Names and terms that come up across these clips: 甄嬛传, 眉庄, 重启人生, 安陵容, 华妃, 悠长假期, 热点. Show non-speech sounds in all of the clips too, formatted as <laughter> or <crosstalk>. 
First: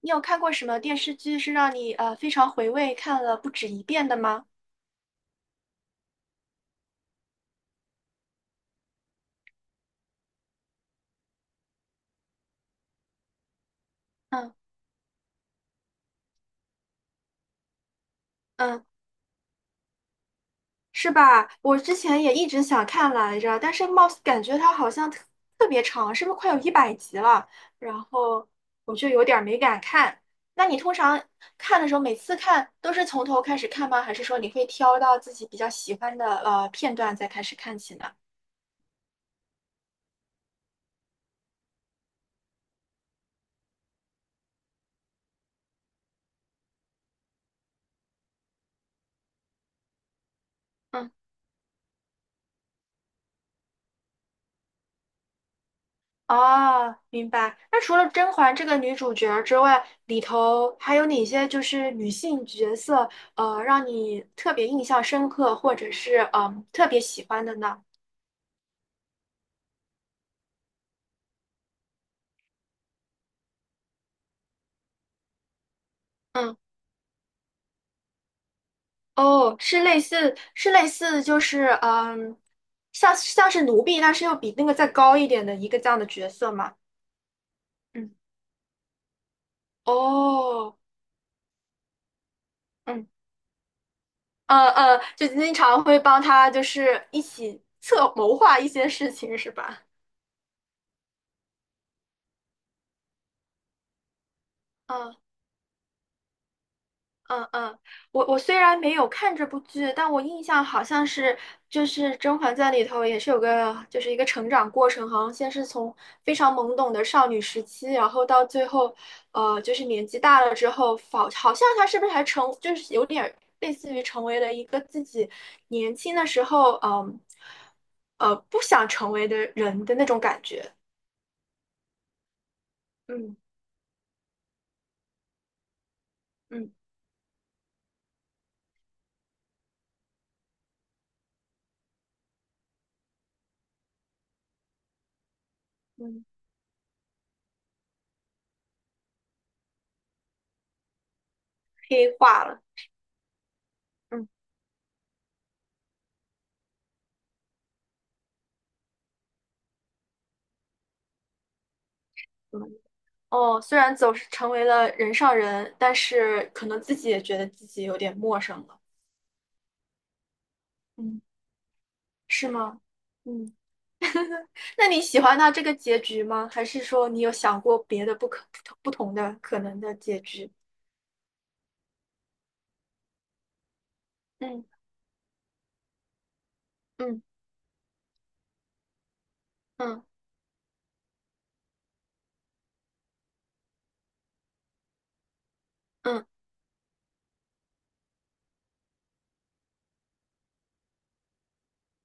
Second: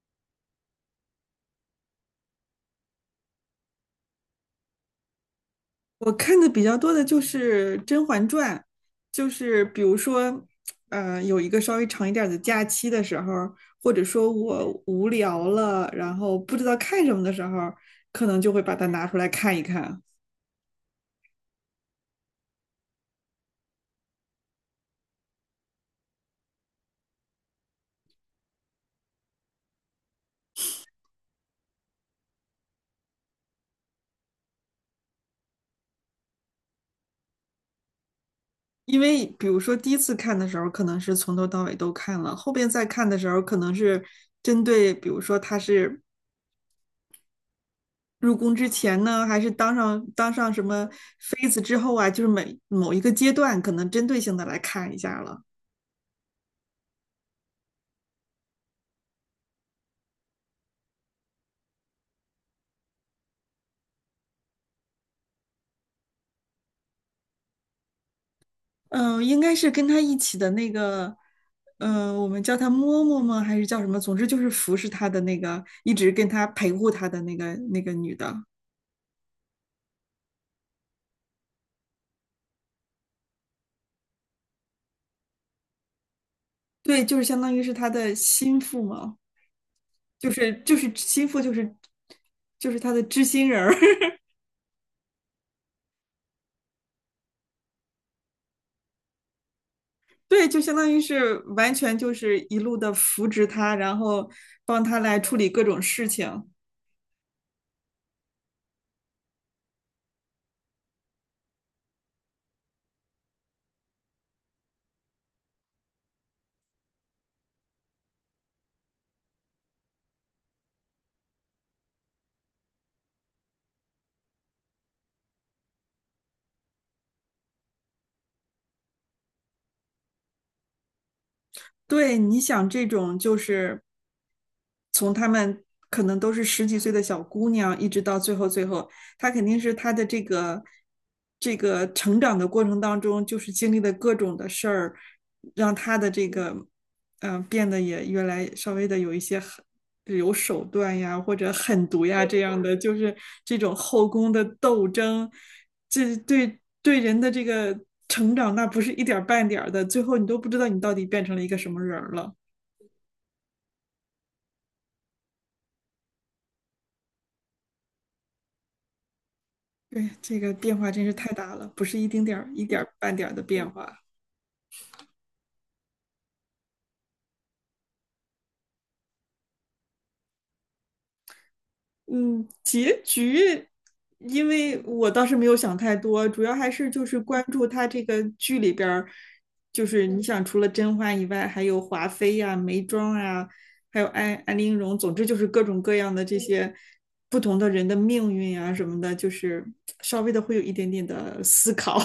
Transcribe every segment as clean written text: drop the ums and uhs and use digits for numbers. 你有看过什么电视剧是让你非常回味，看了不止一遍的吗？我看的比较多的就是《甄嬛传》，就是比如说，有一个稍微长一点儿的假期的时候，或者说嗯我无聊了，然后不知道看什么的时候，可能就会把嗯，它拿出来看一看。是吧？我之前也一直想看来着，但是貌似感觉它好像特别长，是不是快有100集了？然后我就有点儿没敢看。那你通常看的时候，每次看都是从头开始看吗？还是说你会挑到自己比较喜欢的片段再开始看起呢？因为比如说第一次看的时候，可能是从头到尾都看了，后边再看的时候，可能是针对，比如说他是入宫之前呢，还是当上什么嗯。妃子之后啊，就是每某一个阶段，可能针对性的来看一下了。哦，明白。那除了甄嬛这个女主角儿之外，里头还有哪些就是女性角色，让你特别印象深刻，或者是特别喜欢的呢？应该是跟他一起的那个，我们叫他嬷嬷吗？还是叫什么？总之就是服侍他的那个，一直跟他嗯，陪护他的那个女的。哦，是类似就是嗯，像是奴婢，但是又比那个再高一点的一个这样的角色嘛。对，就是相当于是他的嗯，心腹嘛，就是就哦，是心腹，就是他的嗯，知心人儿。<laughs> 就经常会帮他就是一起策谋划一些事情，是吧？对，就相当于是完全就是一路的扶植他，然后帮他嗯。来处理各种事情。嗯嗯，我虽然没有看这部剧，但我印象好像是就是《甄嬛传》里头也是有个就是一个成长过程，好像先是从非常懵懂的少女时期，然后到最后，就是年纪大了之后，好像她是不是还成就是有点儿类似于成为了一个自己年轻的时候，嗯，不想成为的人的那种感觉，对，你想这种就嗯是。从他们可能都是十嗯几岁的小姑娘，一直到最后，她肯定是她的这个成长的过程当中，就是经历的各种的事儿，让她的嗯，这个变得也越来稍微的有一些狠有手段呀，或者狠毒黑呀这化样了，的，就是这种后嗯。宫的斗争，这对人的这个成长，那不是一点半点儿的，最后你都不知道你到底变成了一个什么人了。嗯哦，虽然走是成为了人上人，但是可能自己也觉得自己有点陌生了。对，这个变化真是嗯，太大了，不是一丁点是儿、一点吗？儿半点儿的嗯，变化。那你喜欢他这个结局吗？还是说你有想过别的不同的可能的结局？嗯，结局，因嗯为我倒是没有想太多，主要还是就是嗯关注他这个剧里边儿，就嗯是你想除了甄嬛以外，还有华妃呀、眉庄啊，还有安陵容，总之就是各种各样的嗯，这些不同的人的命运啊什么的，就是稍微的会有一点点的思考。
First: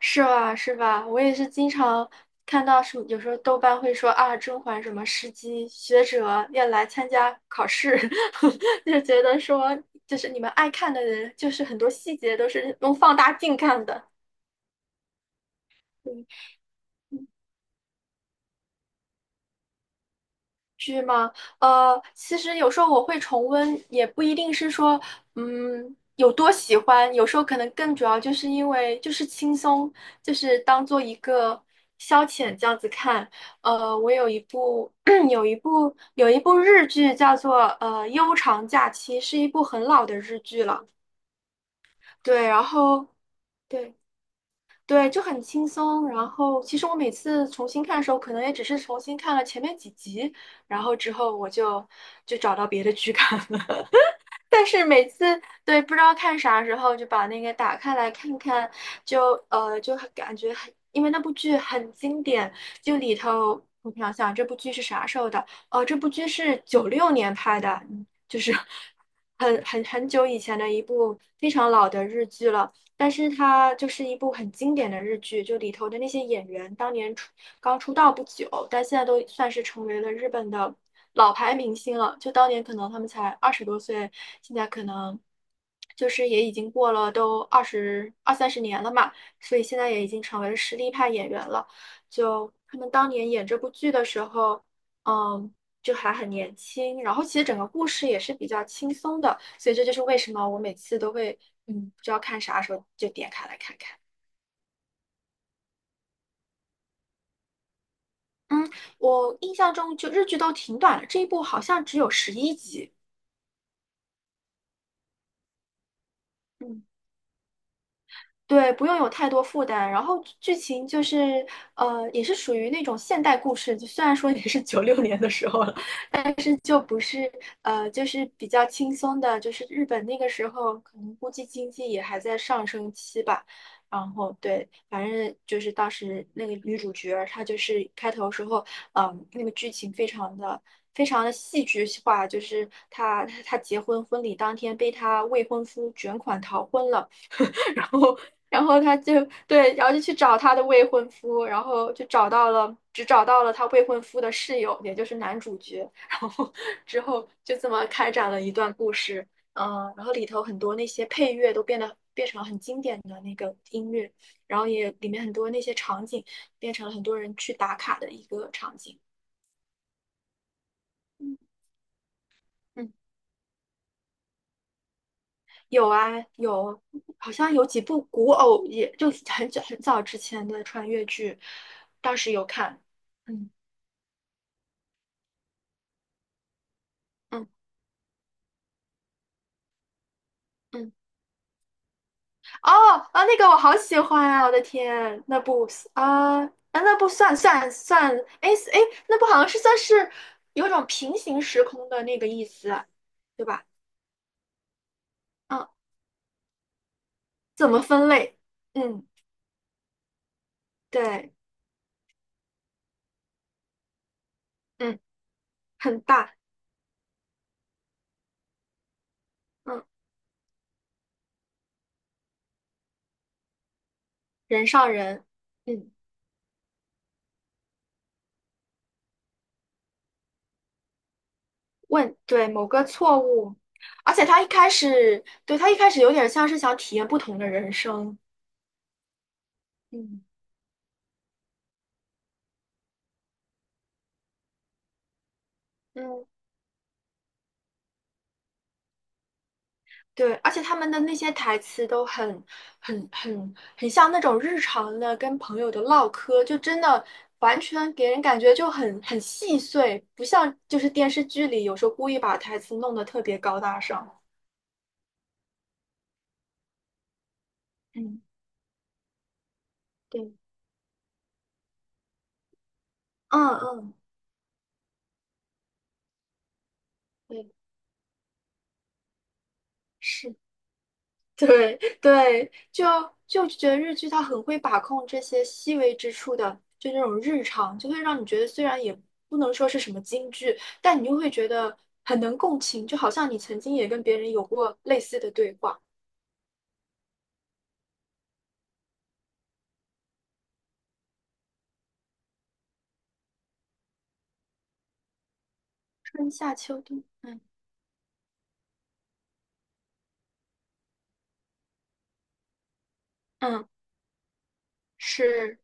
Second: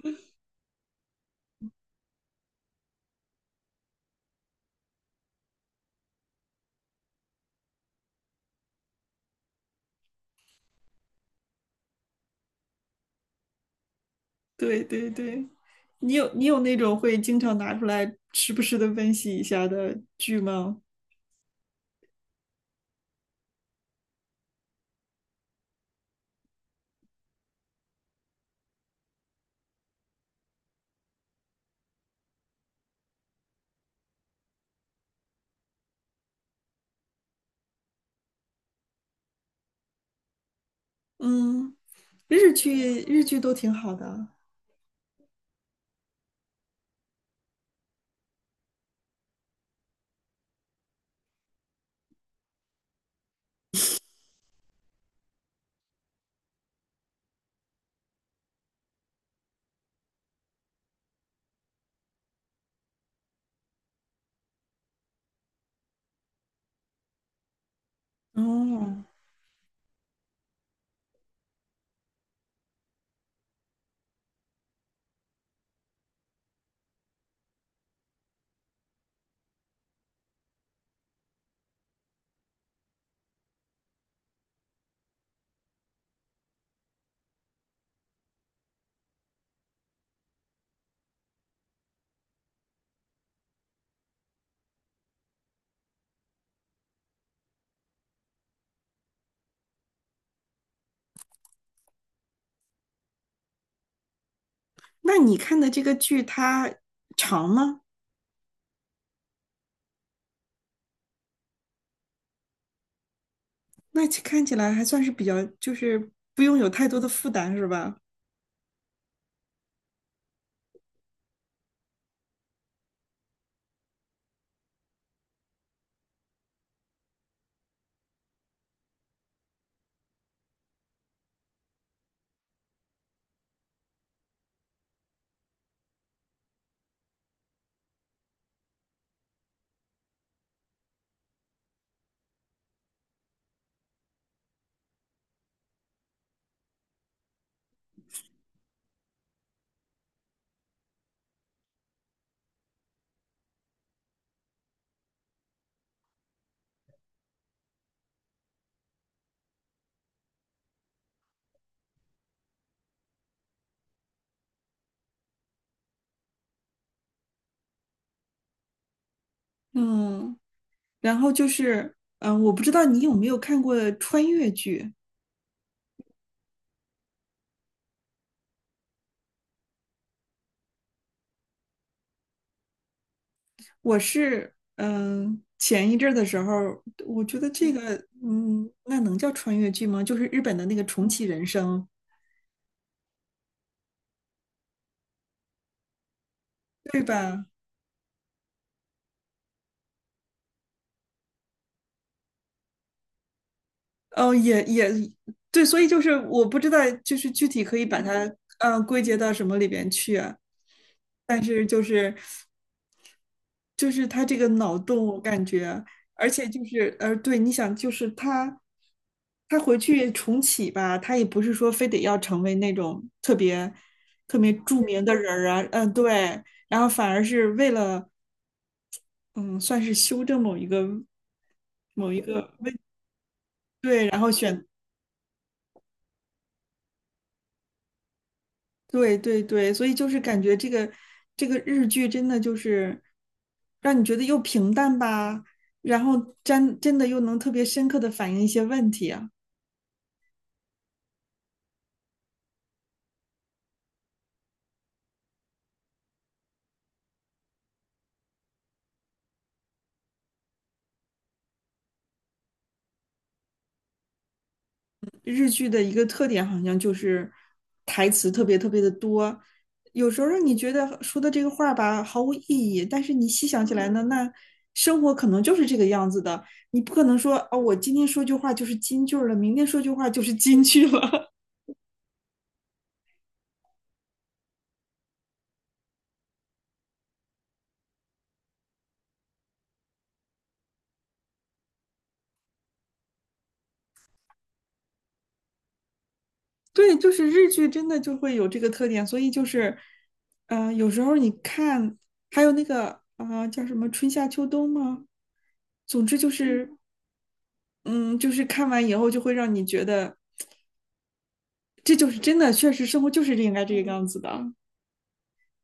是吧是吧？我也是经常看到什么，有时候豆瓣会说啊，甄嬛什么时机学者要来参加考试，<laughs> 就觉得说就是你们爱看的人，就是很多细节都是用放大镜看的。<laughs> 对对对。你对有你有那种会经常拿出来时不时的温习一下的剧吗？剧吗？其实有时候我会重温，也不一定是说，有多喜欢，有时候可能更主要就是因为就是轻松，就是当做一个消遣这样子看。我有一部 <clears throat> 有一部日剧叫做《悠长假期》，是一部很老的日剧了。嗯，对，日然剧后日剧都挺好对。的。对，就很轻松。然后，其实我每次重新看的时候，可能也只是重新看了前面几集，然后之后我就找到别的剧看了。<laughs> 但是每次对不知道看啥时候，就把那个打开来看看，就很感觉很，因为那部剧很经典，就里头我想想这部剧是啥时候的？哦、这部剧是九六年拍的，嗯就是 哦，<laughs> 很久以前的一部非常老的日剧了。但是它就是一部很经典的日剧，就里头的那些演员当年刚出道不久，但现在都算是成为了日本的老牌明星了。就当年可能他们才20多岁，现在可能就是也已经过了都二三十年了嘛，所以现在也已经成为了实力派演员了。就他们当年演这部剧的时候，嗯，就还很年轻，然后其实整个故事也是比较轻松的。所以这就是为什么我每次都会，嗯，不知道看啥时候就点开来看看。那你看的这个剧它长吗？嗯，我印象中就日剧都挺短的，这一部好像只有11集。那其看起来还算是比较，就是不用有嗯，太多的负担，是吧？对，不用有太多负担。然后剧情就是，也是属于那种现代故事，就虽然说也是九六年的时候了，但是就不是，就是比较轻松的，就是日本那个时候可能估计经济也还在上升期吧。然后对，反正就是当时那个女主角儿，她就是开头时候，那个剧情非常的戏剧化，就是她婚礼当天被她未婚夫卷款逃婚了。然后，然后，对，然后就去找他的未婚夫，然后就找到了，只找到了他未婚夫的室友，也就是男主角。<laughs> 然后之后就这么开展了一段故事，嗯，然后里头很多那些配乐都变成了很经典的那个音乐，然后也里面很多那些场景变成了很多人去打卡的一个场景。嗯，然后嗯。就是，我不知道你有没有看过穿越剧。有啊，有，好像有几部古偶，也就很久很早之前的穿越剧，当时有看。嗯我是，前一阵儿的时候，我觉嗯得这个，嗯，那能叫穿越剧吗？就是日本的那个嗯，重启人生。哦啊，那个我好喜欢啊！我的天，那部啊啊，哎那对部算吧？算算，哎哎，那部好像是算是有种平行时空的那个意思，对吧？嗯，也对，嗯，所以就是我不知道，就是具体怎可么以把分它类？归嗯，结到什么里边去啊。对，但是就是就是他这个脑嗯，洞，我感觉，很而大，且就是对，你想，就是他回嗯，去重启吧，他也不是说非得要成为那种特别人著上名的人，人儿啊，嗯。嗯、对，然后反而是为了嗯，算是修正某问，一对，个某问，个错误，对，而然且后他一选开始，对，他一开始有点像是想体验不同的人生，对对对，所以就是嗯，感觉这个日剧真的就是让你觉得又平淡吧，然嗯，后真的又能特别深刻的反映一些问题啊。对，而且他们的那些台词都很、很、很、很像那种日常的跟朋友的唠嗑，就真的完全给人感觉就很细碎，不像就是电视剧里有时候故意把台词弄得特别高大上。日剧的一个特点好像就是台嗯，词特别的多，有时候对，让你觉得说的这个话吧毫无意义，但是你细嗯想起来嗯，呢，那生活可能就是这个样子的，你不可能说对，哦，我今天说句话就是金句儿了，明天说句话就是是。金句了。<laughs> 对对，就觉得日剧它很会把控这些细微之处的，就那种日常，就会让你觉得虽然也不能说是什么京剧，但你又会觉得很能共情，就好像你曾经也跟别人有过类似的对话。对，就是日剧真的就会有这个特点，所以就是，呃，有时候你看，还有那个啊，叫什么春夏秋冬吗？总之春就夏是，秋冬，嗯嗯，就是看完以后就会让你觉得，这就是真的，确实生活就是应该嗯。这个样子的。是，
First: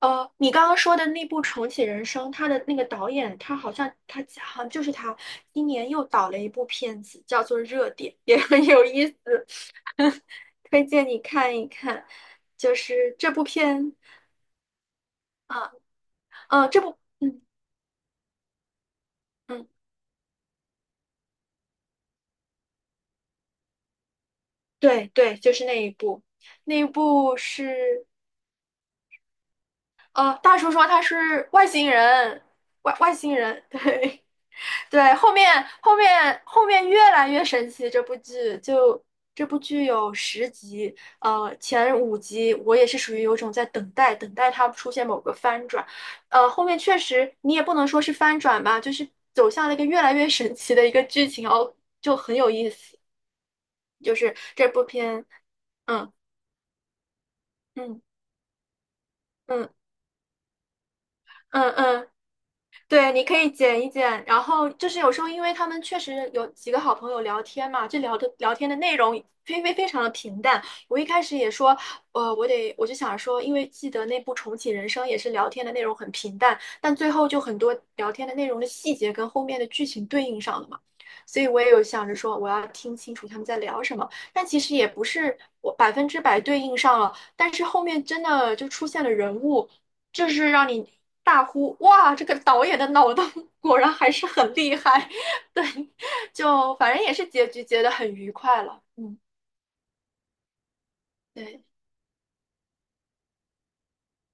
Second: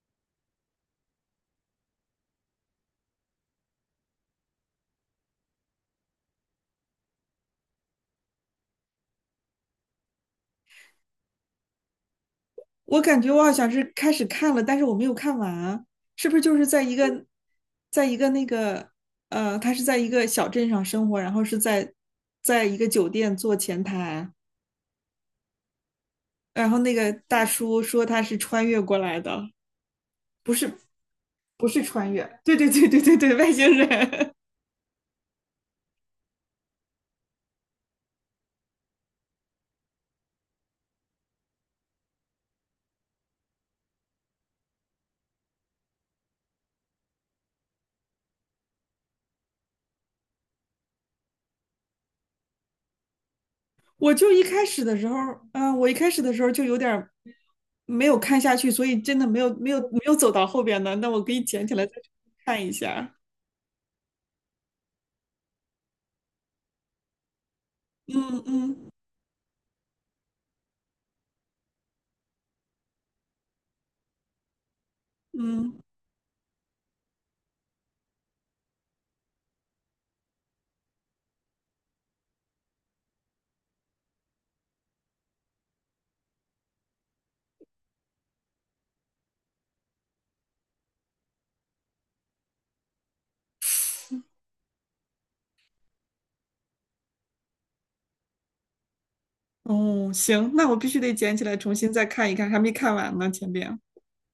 你刚刚说的那部《重启人生》，他的那个导演，他好像就是他，今年又导了一部片子，叫做《热点》，也很有意思，<laughs> 推荐你看一看。就我是感觉这我部好像是片，开始看了，但是我没有看啊，完，是不是就是这在一部，个，嗯在一个那个，呃，嗯，他是在一个小镇上生活，然后是在，在一个酒店做前台。对对，就是那一部，然那后一那个部大叔说是，他是穿越过来的，不大叔是说他是外不是星穿越，人，对对对外对外对星对，外人，星对。人。对，后面越来越神奇，这部剧有10集，前5集我也是属于有种在等待，等待它出现某个翻转，后面确实你也不能说是翻转吧，就是走向了一个越来越神奇的一个剧情哦，就很有意思，<laughs> 我就就是一开这始部的时候，片，我一开嗯始的时候就有点嗯没有看下去，所以真的嗯没有走到后边的。那我可以捡嗯起来再嗯。看一对，下。你可以剪一剪，然后就是有时候，因为他们确实有几个好朋友聊天嘛，这聊的嗯聊天的嗯内容非常的平淡。我一开始也说，我就想说，因为记得那部《重启人生》也是聊天的嗯，内容很平淡，但最后就很多聊天的内容的细节跟后面的剧情对应上了嘛，所以我也有想着说，我要听清楚他们在聊什么。但其实也不是我100%对应上了，但是后面真的就出现了人物。这是让你大呼哇，这个导演的脑洞 <laughs> 果然还是很厉害。<laughs> 对，就反正也是结局结得很愉快了。嗯，哦，行，那我必须得捡起来对。重新再看一看，还没看完呢，前边。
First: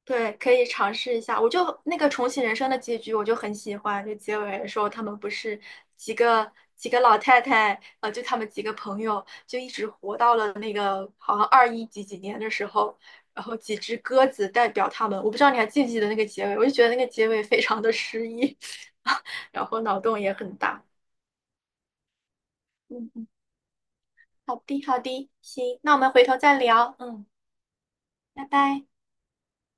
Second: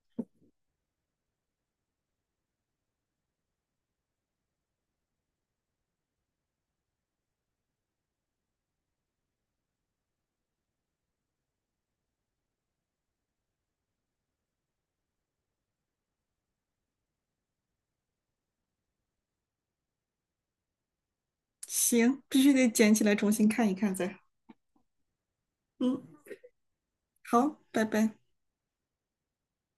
对，可以尝试一下。我就那个重启人生的结局，我就很喜欢。就结尾的时候，他们不是几个几个老太太，就他们几个朋友，就一直活到了那个好像21几几年的时候，然后几只鸽子代表他们。我不知道你还记不记得那个结尾，我就觉得那个结尾非常的诗意，<laughs> 然后脑洞也很大。行，必须得捡起嗯来嗯，重新看一看再。好的好的，行，那我嗯，们回头再聊。嗯，好，拜拜。拜拜。